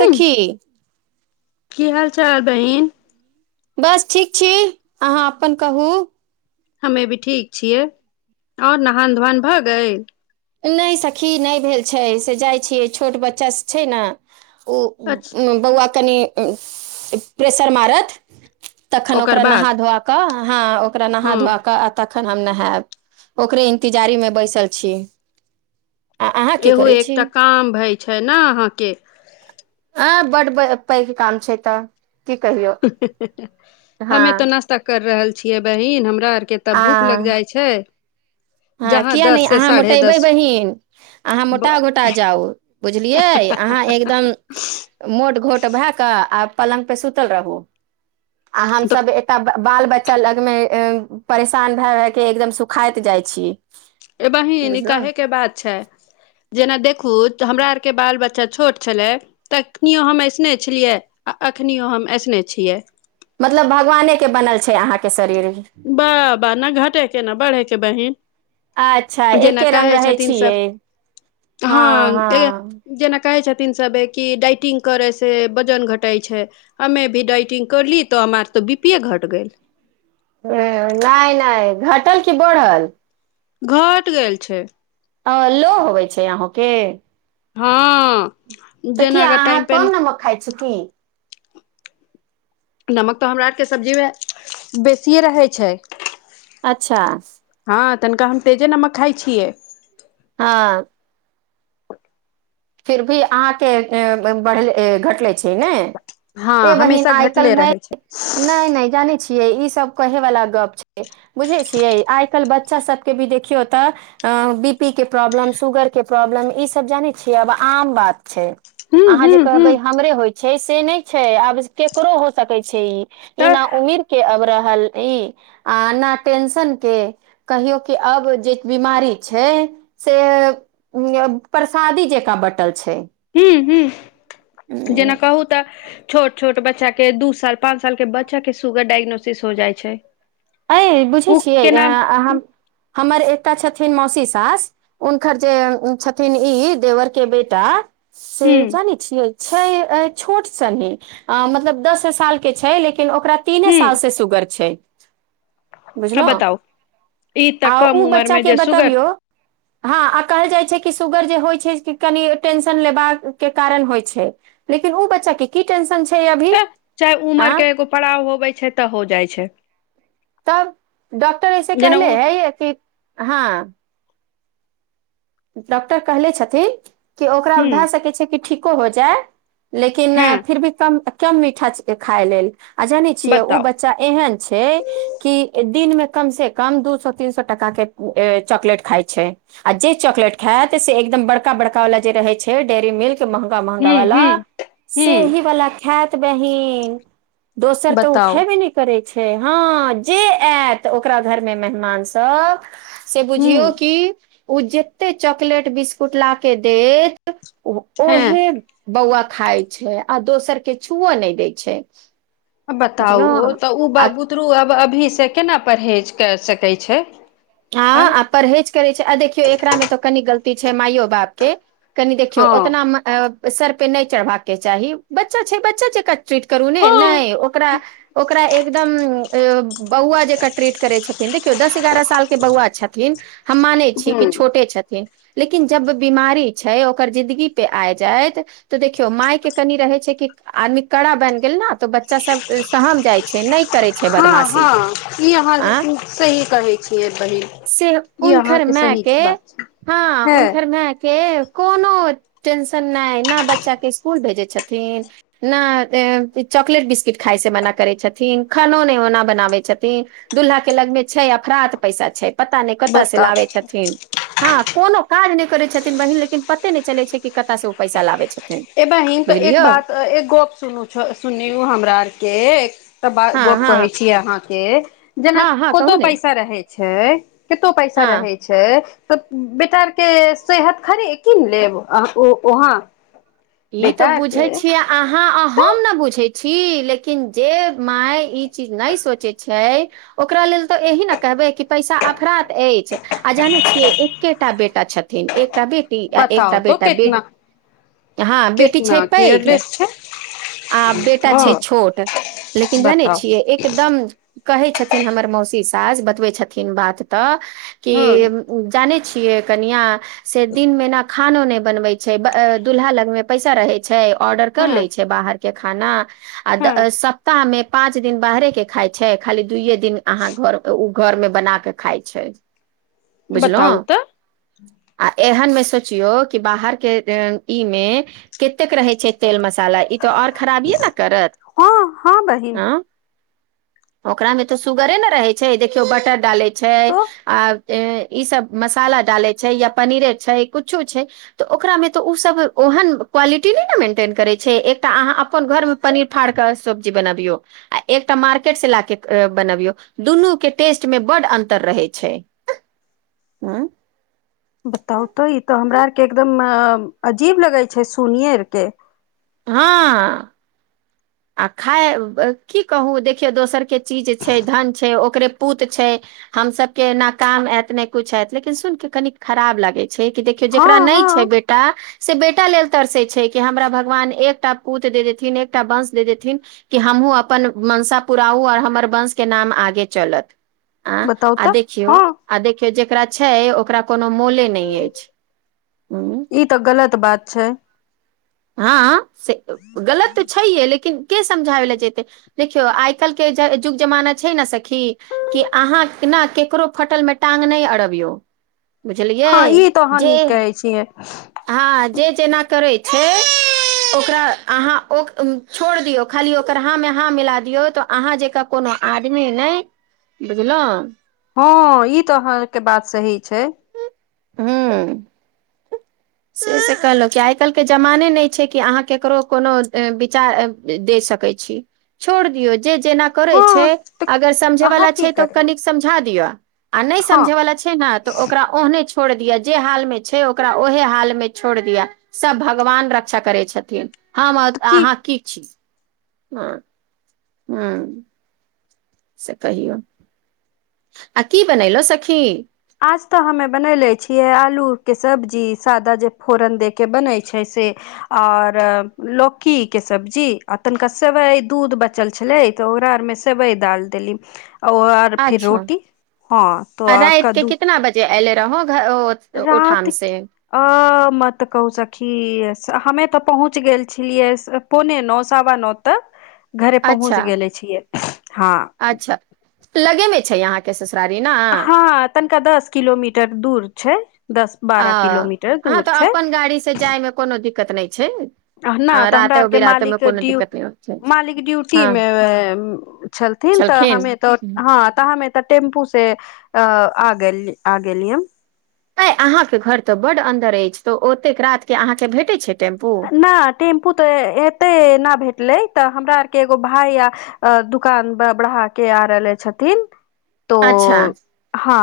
सखी की हाल-चाल बहिन? बस ठीक छी। अहाँ अपन कहू। हमे भी ठीक छियै। आओर नहान-धोआान भऽ गइल? नहि सखी, नहि भेल छै। से जाइ छियै छोट बच्चासभ छै ने ओ अच्छा उत्तम बौआ कनि प्रेसर मारत। तखन ओकर ओकरा बाद नहा धोआ कऽ हँ ओक- -करा हँ नहा-धोआ कऽ आ त- तखन हम नहाएब। ओकरे इंतिजारेमे बैसल छी। आ अहाँ की एहो करै छी एकटा काम भइ छै ना अहाँके। आँ, बड्ड ब पैघ काम छै तऽ। की कहियौ हँ हमे तऽ नास्ता कर रहल छियै बहिन। हमरा के तऽ भूख आ लग जाइ छै। हँ, जहाँ किए नहि। दस से अहाँ साढ़े मोटयबै दस बहीन। अहाँ ब मोटा-घोटा जाउ। बुझलियै? अहाँ एकदम मोट घोट भए कऽ आ पलङ्ग पे सुतल रहू। आ तऽ हमसब एतय बाल-बच्- लगमे अँ परेशान भए-भए के एकदम सुखाइत जाइत छी। ए बहीन, ई बुझलहु कहेके बात छै। जेना देखू तऽ हमरा आरके बाल बच्चा छोट छलै तखनियो हम ऐसने छलियै आ अखनियो हम ऐसने छियै। मतलब भगवाने के बनल छै अहाँके शरीर। बा बा न घटेके न बढ़ेछै बहिन अच्छा जेना एके रंग कहै रहै छथिन छियै सब हँ ऐ जेना कहै छथि थीन सबे कि डाइटिंग करे से वजन घटै छै हमे भी डाइटिंग करली तऽ हमार तऽ बी पी ए घट गैल। ह नहि नहि घटल की बढ़ल? घट गेल छै। अँ लो होवै छै अहूँके? हँ, तऽ जेना किया अगर अहाँ टाइम कम पेन नमक खाइ छी की नमक तऽ हमरा आरके सब्जीमे बेसिए रहै छै। अच्छा। हँ, तनिका हम तेजे नमक खाइ छियै। हँ फिर भी अहाँके ए ब बढ़ ए घटलै। छई ने। हँ ऐ बहिन हमेशा आइ कल घटले नहि रहै छै नहि नहि जानै छि यई ई सब कहे वाला गप छै बुझे छिये आइ कल बच्चा सब के भी देखियो त अं बी पी के प्रॉब्लम, शुगर के प्रॉब्लम ई सब जाने इ आब आम बात छै। हूँ अहाँ जे हूँ हूँ कहबै हमरे होइ छै हे ई से नहि छै आबिस केकरो हो सकै छै ई। ई तऽ न उमीर के अवरह हली आ न टेंसन के कहियो की अब जे बिमारी छै सेऽ यह पर सादी जेंका बटल हूं हूं जेना छै कहू तऽ छोट छोट बच्चा के दू साल पाँच साल के बच्चा के सुगर डायग्नोसिस हो जाइ छै। अंय बुझै ओ छियै केना हम हमर एक एकटा छथिन मौसी सास उनकर जे छथिन ई देवर के बेटा से हूँ जानै छीये छय अय छोट सनी अं मतलब दसे साल के छै लेकिन ओकरा तीने हूँ साल से सुगर छै। [inaudible] आ बुझलहुँ बताउ ई तऽ आ कम ऊ उमर मे बच्चाके जे सुगर बतबियौ हँ आ कहल जाइ छै कि सुुगर जे होइ छै कनि टेंशन लेबाक के कारण होइ छै लेकिन ऊ बच्चा के की टेंशन छै अभी? तऽ चाहे उमर आँ के एगो पड़ाव होबै छै तऽ हो जाइ छै। तब डॉक्टर ऐसे जेना कहले ओ है य कि हाॅं डॉक्टर कहले छथिन कि ओकरा हूं भए सकै छै कि ठीक को भ जाय लेकिन, हँ फिर भी कम कम मीठा खाय लेल आ जानै छियै, ओ बताउ बच्चा एहन छै कि दिन मे कम से कम दू सौ, तीन सौ टका के चॉकलेट खाइ छै, आ जे चॉकलेट खै तसे एकदम बड़का बड़का वला जे रहै छै डेरी मिल्क महँगा महँगा हूं वला हूं से हूं ही वला खैत। बहीन दोसर तऽ ओ बताउ खेबे न करै छै, हँ, जे आयत ओकरा घर मे मेहमान सभ से हूं बुझियौ कि उज जेते चॉकलेट, बिस्कुट ला के देत हँ उहे बौउवा खाय छै, आ दोसर के छु नहि दै छै। अ बताउ, बुझलहु तऽ ओ आ बुतरू अब अब अभी से केना परहेज कर सकै छै। आँ हँ, आ परहेज करे छै, आ देखियौ एकरा मे तऽ कनि गलती छै, माययो बाप के कनि देखियौ हँ ओ तऽ नाम सर पे नहि चढ़बाक के चाही, बच्चा छै, बच्चा छै, क ट्रीट करू ने, हँ नहि ओकरा ओकरा एकदम अ बउवा जेक ट्रीट करै छथिन, देखियौ दस-आग्रह साल के बउवा छथिन, हम मानै छी कि हूं छोटे छथिन लेकिन जब बीमारी छै, ओकर जिदगी पे आ जायइत, तऽ देखियो माय के कनी रहे छै कि आदमी कड़ा बनि गेल ने तो बच्चा सब सहम जाय छै न हँ, हँ, ई अहाँ आँ सही कहै छियै। बहिन से ई उनकर अहाँके मै सही के बात छै हँ हे उनकर मै के कोनो टेंशन नहि, ने बच्चा के स्कूल भेजे छथिन, नहि चॉकलेट, बिस्कुट खााय से मना करे छथिन, खानो नहि ओना बनाबे छथिन, दुूल्हा के लगमे छै अपफराध पैसा छै पता नहि कता से बताउ लाबे छथिन, हँ, कोनो काज नहि करै छथिन बहिन, लेकिन पते नहि चलै छै कि कतऽ से ओ पैसा लाबै छथिन। ए बहिन, तऽ एक बुझलियौ बात एक गप सुनू छ, सुन हमरा से त बात, हँ गप हँ कहै छीयै अहाँके। जेना हँ हँ कहू कतो ने पैसा रहे छै कतो पैसा हँ रहै छै तऽ बेटा आरके सेहत खड़ी कीन लेब अ वहाँ ई तऽ बेटा बुझे आरके छियै अहाँ, अ तऽ हम न बुझे छी, लेकिन जे माय ई चीज नहि सोचै छै, ओकरा लेल तऽ एहिह ने कहबै कि पैसा अफरा अछि, आ जानै छियै एकेटा बेटा छथिन, एकटा बेटी आ बताउ एकटा तो बेटा बे कितना हँ, बेटी छै कितना पैघ, केयरलेस छै आ बेटा हँ छै छोट, लेकिन जानै बताउ छियै एकदम कहै छथिन हमर मौसी सास बतबै छथिन बात तऽ कि हँ जानी छियै कनिया से दिन मे न खानो नहि बनबै छै दुूल्हा लग में पैसा रहे छै ऑर्डर कर ले हँ छै बाहर के खाना हँ आ सप्ताह मे पाँच दिन बाहरे के खााय छै, खाली दुूइये दिन अहाँ घर ओ घर मे बना के खाय छै। बताउ बुझलहुँ, तऽ आ एहन मे सचियो कि बाहर के इ मे कतेक रहै छै तेल मसाला इ त और खराबीय न करत हँ हँ बहिन न ओकरा मे तऽ सुगरे ने रहे छै, देखियौ बटर डाले छै तो आ ई सब मसाला डाले छै, या पनीर छै, कुछो छै तऽ ओकरा मे तो ओहेन क्वालिटी नई न मेंटेन कराई छै, एक त आहा अप्पन घर में पनीर फार क सब्जी बनबियो या मार्केट से लाके बनाबियों, दुनू के टेस्ट में बड अन्तर रहई छै। बताउ तो, ई तो हमरा आरके एकदम अ अजीब लगै छै सुनिेकएर के हँ। आ खा की कहू देखियौ दोसर के चीज छै, धन छै ओ ओकरे पूत छै, हम सब के नाकाम आयत ने कुछ है, लेकिन सुन के कनी खराब लागे छै, कि देखियौ हँ जेकरा नहि छै हँ बेटा से बेटा लेल तरसे छै, कि हमरा भगवान एकटा पूत दे देथिन एकटा वंश देथिन कि हमहुूँ अपन मंसा पुराउ, आओर हमर वंश के नाम आगे चलत। आ बताउ आ तऽ देखियौ हँ आ देखियौ जेकरा छै ओ ओकरा कोनो मोले नहि अछि। हूँ ई तऽ गलत बात छै। हँ से गलत तऽ छैे लेकिन के समझ जेैते, देखियौ आइ काल्हिुके जुग जमाना छै ने सखी कि अहाँ ने ककरो फटल मे टाँग नहि अड़बियौ। हँ बुझलियै, ई तऽ अहाँ जे, नीक कहै छियै हँ, जे जेना करैत छै, ओकरा अहाँ छोड़ दियौ खाली ओकर हाँ मे हाँ मिला दियौ, तऽ अहाँ जेकाँ कोनो आदमी नहि, बुझलहुँ। हँ ई तऽ अहाँके बात सही छै। हँ। से तऽ कहलहुँ कि आइ काल्हिके जमाने नहि छै कि अहाँ ककरो कोनो विचार दे सकैत छी छोड़ दियौ जे जेना करे हँ छै तऽ अगर समझे अहाँ वाला की छै तऽ करब कन समझा दियअ आ नहि हँ समझे वाला छै ने तऽ ओकरा ओहने छोड़ दिय जे हाल में छै ओकरा ओहे ह हाल मे छोड़ दिया सब भगवान रक्षा करै छथिन। हम अहाँ की छी। हँ। हँ। से कहियौ। आ कि बनैलऊ सखी। आज तऽ हमे बनयलै छियै आलूके सब्जी सादा जे फोरन दयके बनै छै से आओर लौकीके सब्जी आ तनिका सेवइ दूध बचल छलै तऽ ओकरा आरमे सेवइ ालि देली। आर फिर अच्छा रोटी हँ तो आ राति के कितना बजे एल रह। रति अ मतऽ कहू सखी हमे तऽ पहुँच गेल छलियै पोने नओ सवा नओ तक। घरे पहुँच अच्छा गेले छियै। हँ अच्छा लगेमे छै यहाँके ससुरारी न। हँ तनिका दस किलोमीटर दूर छै। दस अ बारह किलोमीटर अहाँ दूर तऽ छै अपन गाड़ी से जाय मे कोनो दिक्कत नहि छै। नहि आ तऽ हमरा रातो आरके बिरातोमे मालिक कोनो ड्यू दिक्कत नहि होइत छै मालिक हँ ड्यूटीमे छलथिन तऽ छलखिन हमे तऽ हँ तऽ हमे टेम्पू से अ आ गेल आ गेली। तें अहाँके घर तऽ बड्ड अंन्दर अछि तऽ ओतेक रात के अहाँके भेटैत छै टेम्पू न टेम्पू तऽ एेतै न भेटलै तऽ हमरा आर के एगो भाय य दुकान बढ़ा के आ रहले छथिन तो अच्छा हँ।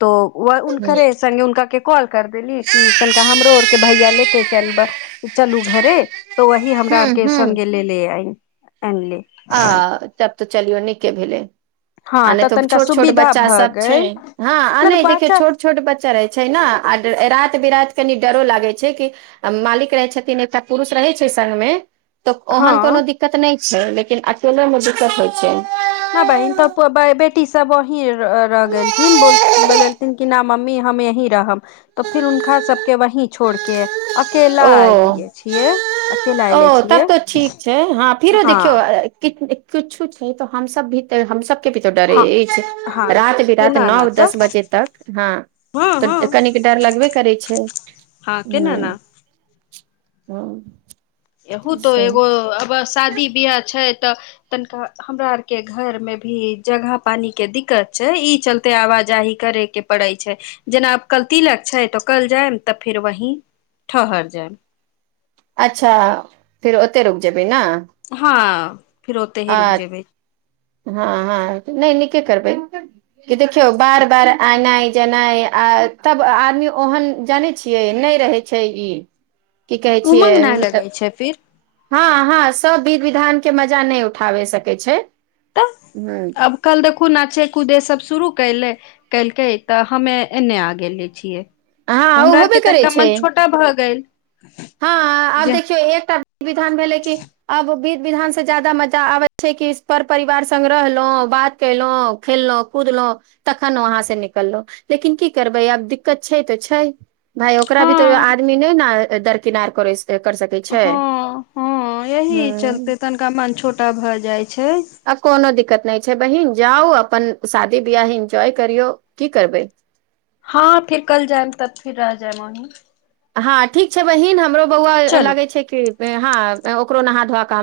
तो व उनक हूँ रहे संगे उनका कॉल कर देली कि तनिका हमरो आर के भैया लेते चल ब चलू घरे। तऽ वही हमरा आर हूँ के हूँ सङ्े लेले आइ। एनली। आ तब तऽ चलियौ नहि के भेलै। आ नहि तऽ तनिका छोट छोट सुविधा बच्चा भऽ सब छै गेल हँ आ तऽ नहि देखियौ बच्चा छोट छोट बच्चा रहै छै ने आ रति बिरात कनि डरो लागै छै कि मालिक रहै छथिन एकटा पुरुष रहै छै संग में तऽ हँ ओहन कोनो दिक्कत नहि। ह। लेकिन अकेले मे दिक्कत होइ छै। नहि बहीन तऽ बेटी सभ वही र गेलथिनोल बोलेलथिन कि नहि मम्मी हम यही रहब तऽ फेर हुनका सभके वही छोड़ क अकेला ओ एऐलियै छियै। अकेला एले ओ तब छियै तो ठीक छै हँ फिरो देखियौ किुछु छै तऽ हमस भी तऽ हमसब के भी तो डरे हँ अछि हँ रात बिरात केना ने नओ तऽ दस बजे तक हँ हँ हँ तऽ कनिक डर लगबे करै छै हँ केना ह। ने हँ। ए त एगो अब शादी बियाह छै तऽ तनिका हमरा आर के घर मे भी जगह पानी के दिक्कत छै ई चलते आवाजाही करे के पड़े छै जेना आब कल तिलक छै तऽ कल जायम तऽ फेर वहीं ठहर जायम। अच्छा फेर ओते रुक जेबी ने। हँ। ह। अ हँ हँ नहि नीके करबै। कि देखियौ बार बार एनाइ जेनाइ आ तब आदमी ओहन जानै छियै नहि रहै छै ई। की कहै छियै उमंग नहि त लगै छै फिर हँ हँ। सब विध विधान के मजा न नहि उठ उठाबे सकै छै। तऽ ह अब कल देखू नाचे कूदे सब शुरू कले कलकै तऽ हमे एने आ गेले छियै। हँ तऽ ओ हमरा होबे आरके करै तनिका छै मन छोटा भऽ गेल। हँ आब जे देखियौ एकटा वि विधान भेलै कि अब वि विधान से ज्यादा मजा आबै छै कि पर परिवार सग रहलहुँ बात केलहुं खेललहुँ कूदलहुं तखन वहां से निकललहु लेकिन की करबै आब दिक्कत छै तऽ छै। भााय ओकरा भी तो हँ आदमी न ने दर किनार कर। कर सकै छै हां हां, ह एही चलते तनिका मन छोटा भए जाइ छै। आ कोनो दिकत नै। छै बहिन, जाउ अपन शादी बियाह इन्जॉय करियौ, कि करबै। हां फिर कल जायब तब फिर आ जाइब भानु। हँ ठीक छै बहिन हमरो बौआ चलू लगै छै कि हँ ओकरो नहा धो क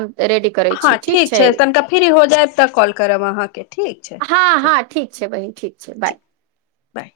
हां ठीक छै, तनिका फ्री हो जायब त कॉल करब अहांके ठीक छै। हँ हँ चलु। ठीक छै बहिन ठीक छै, बाय। बाय।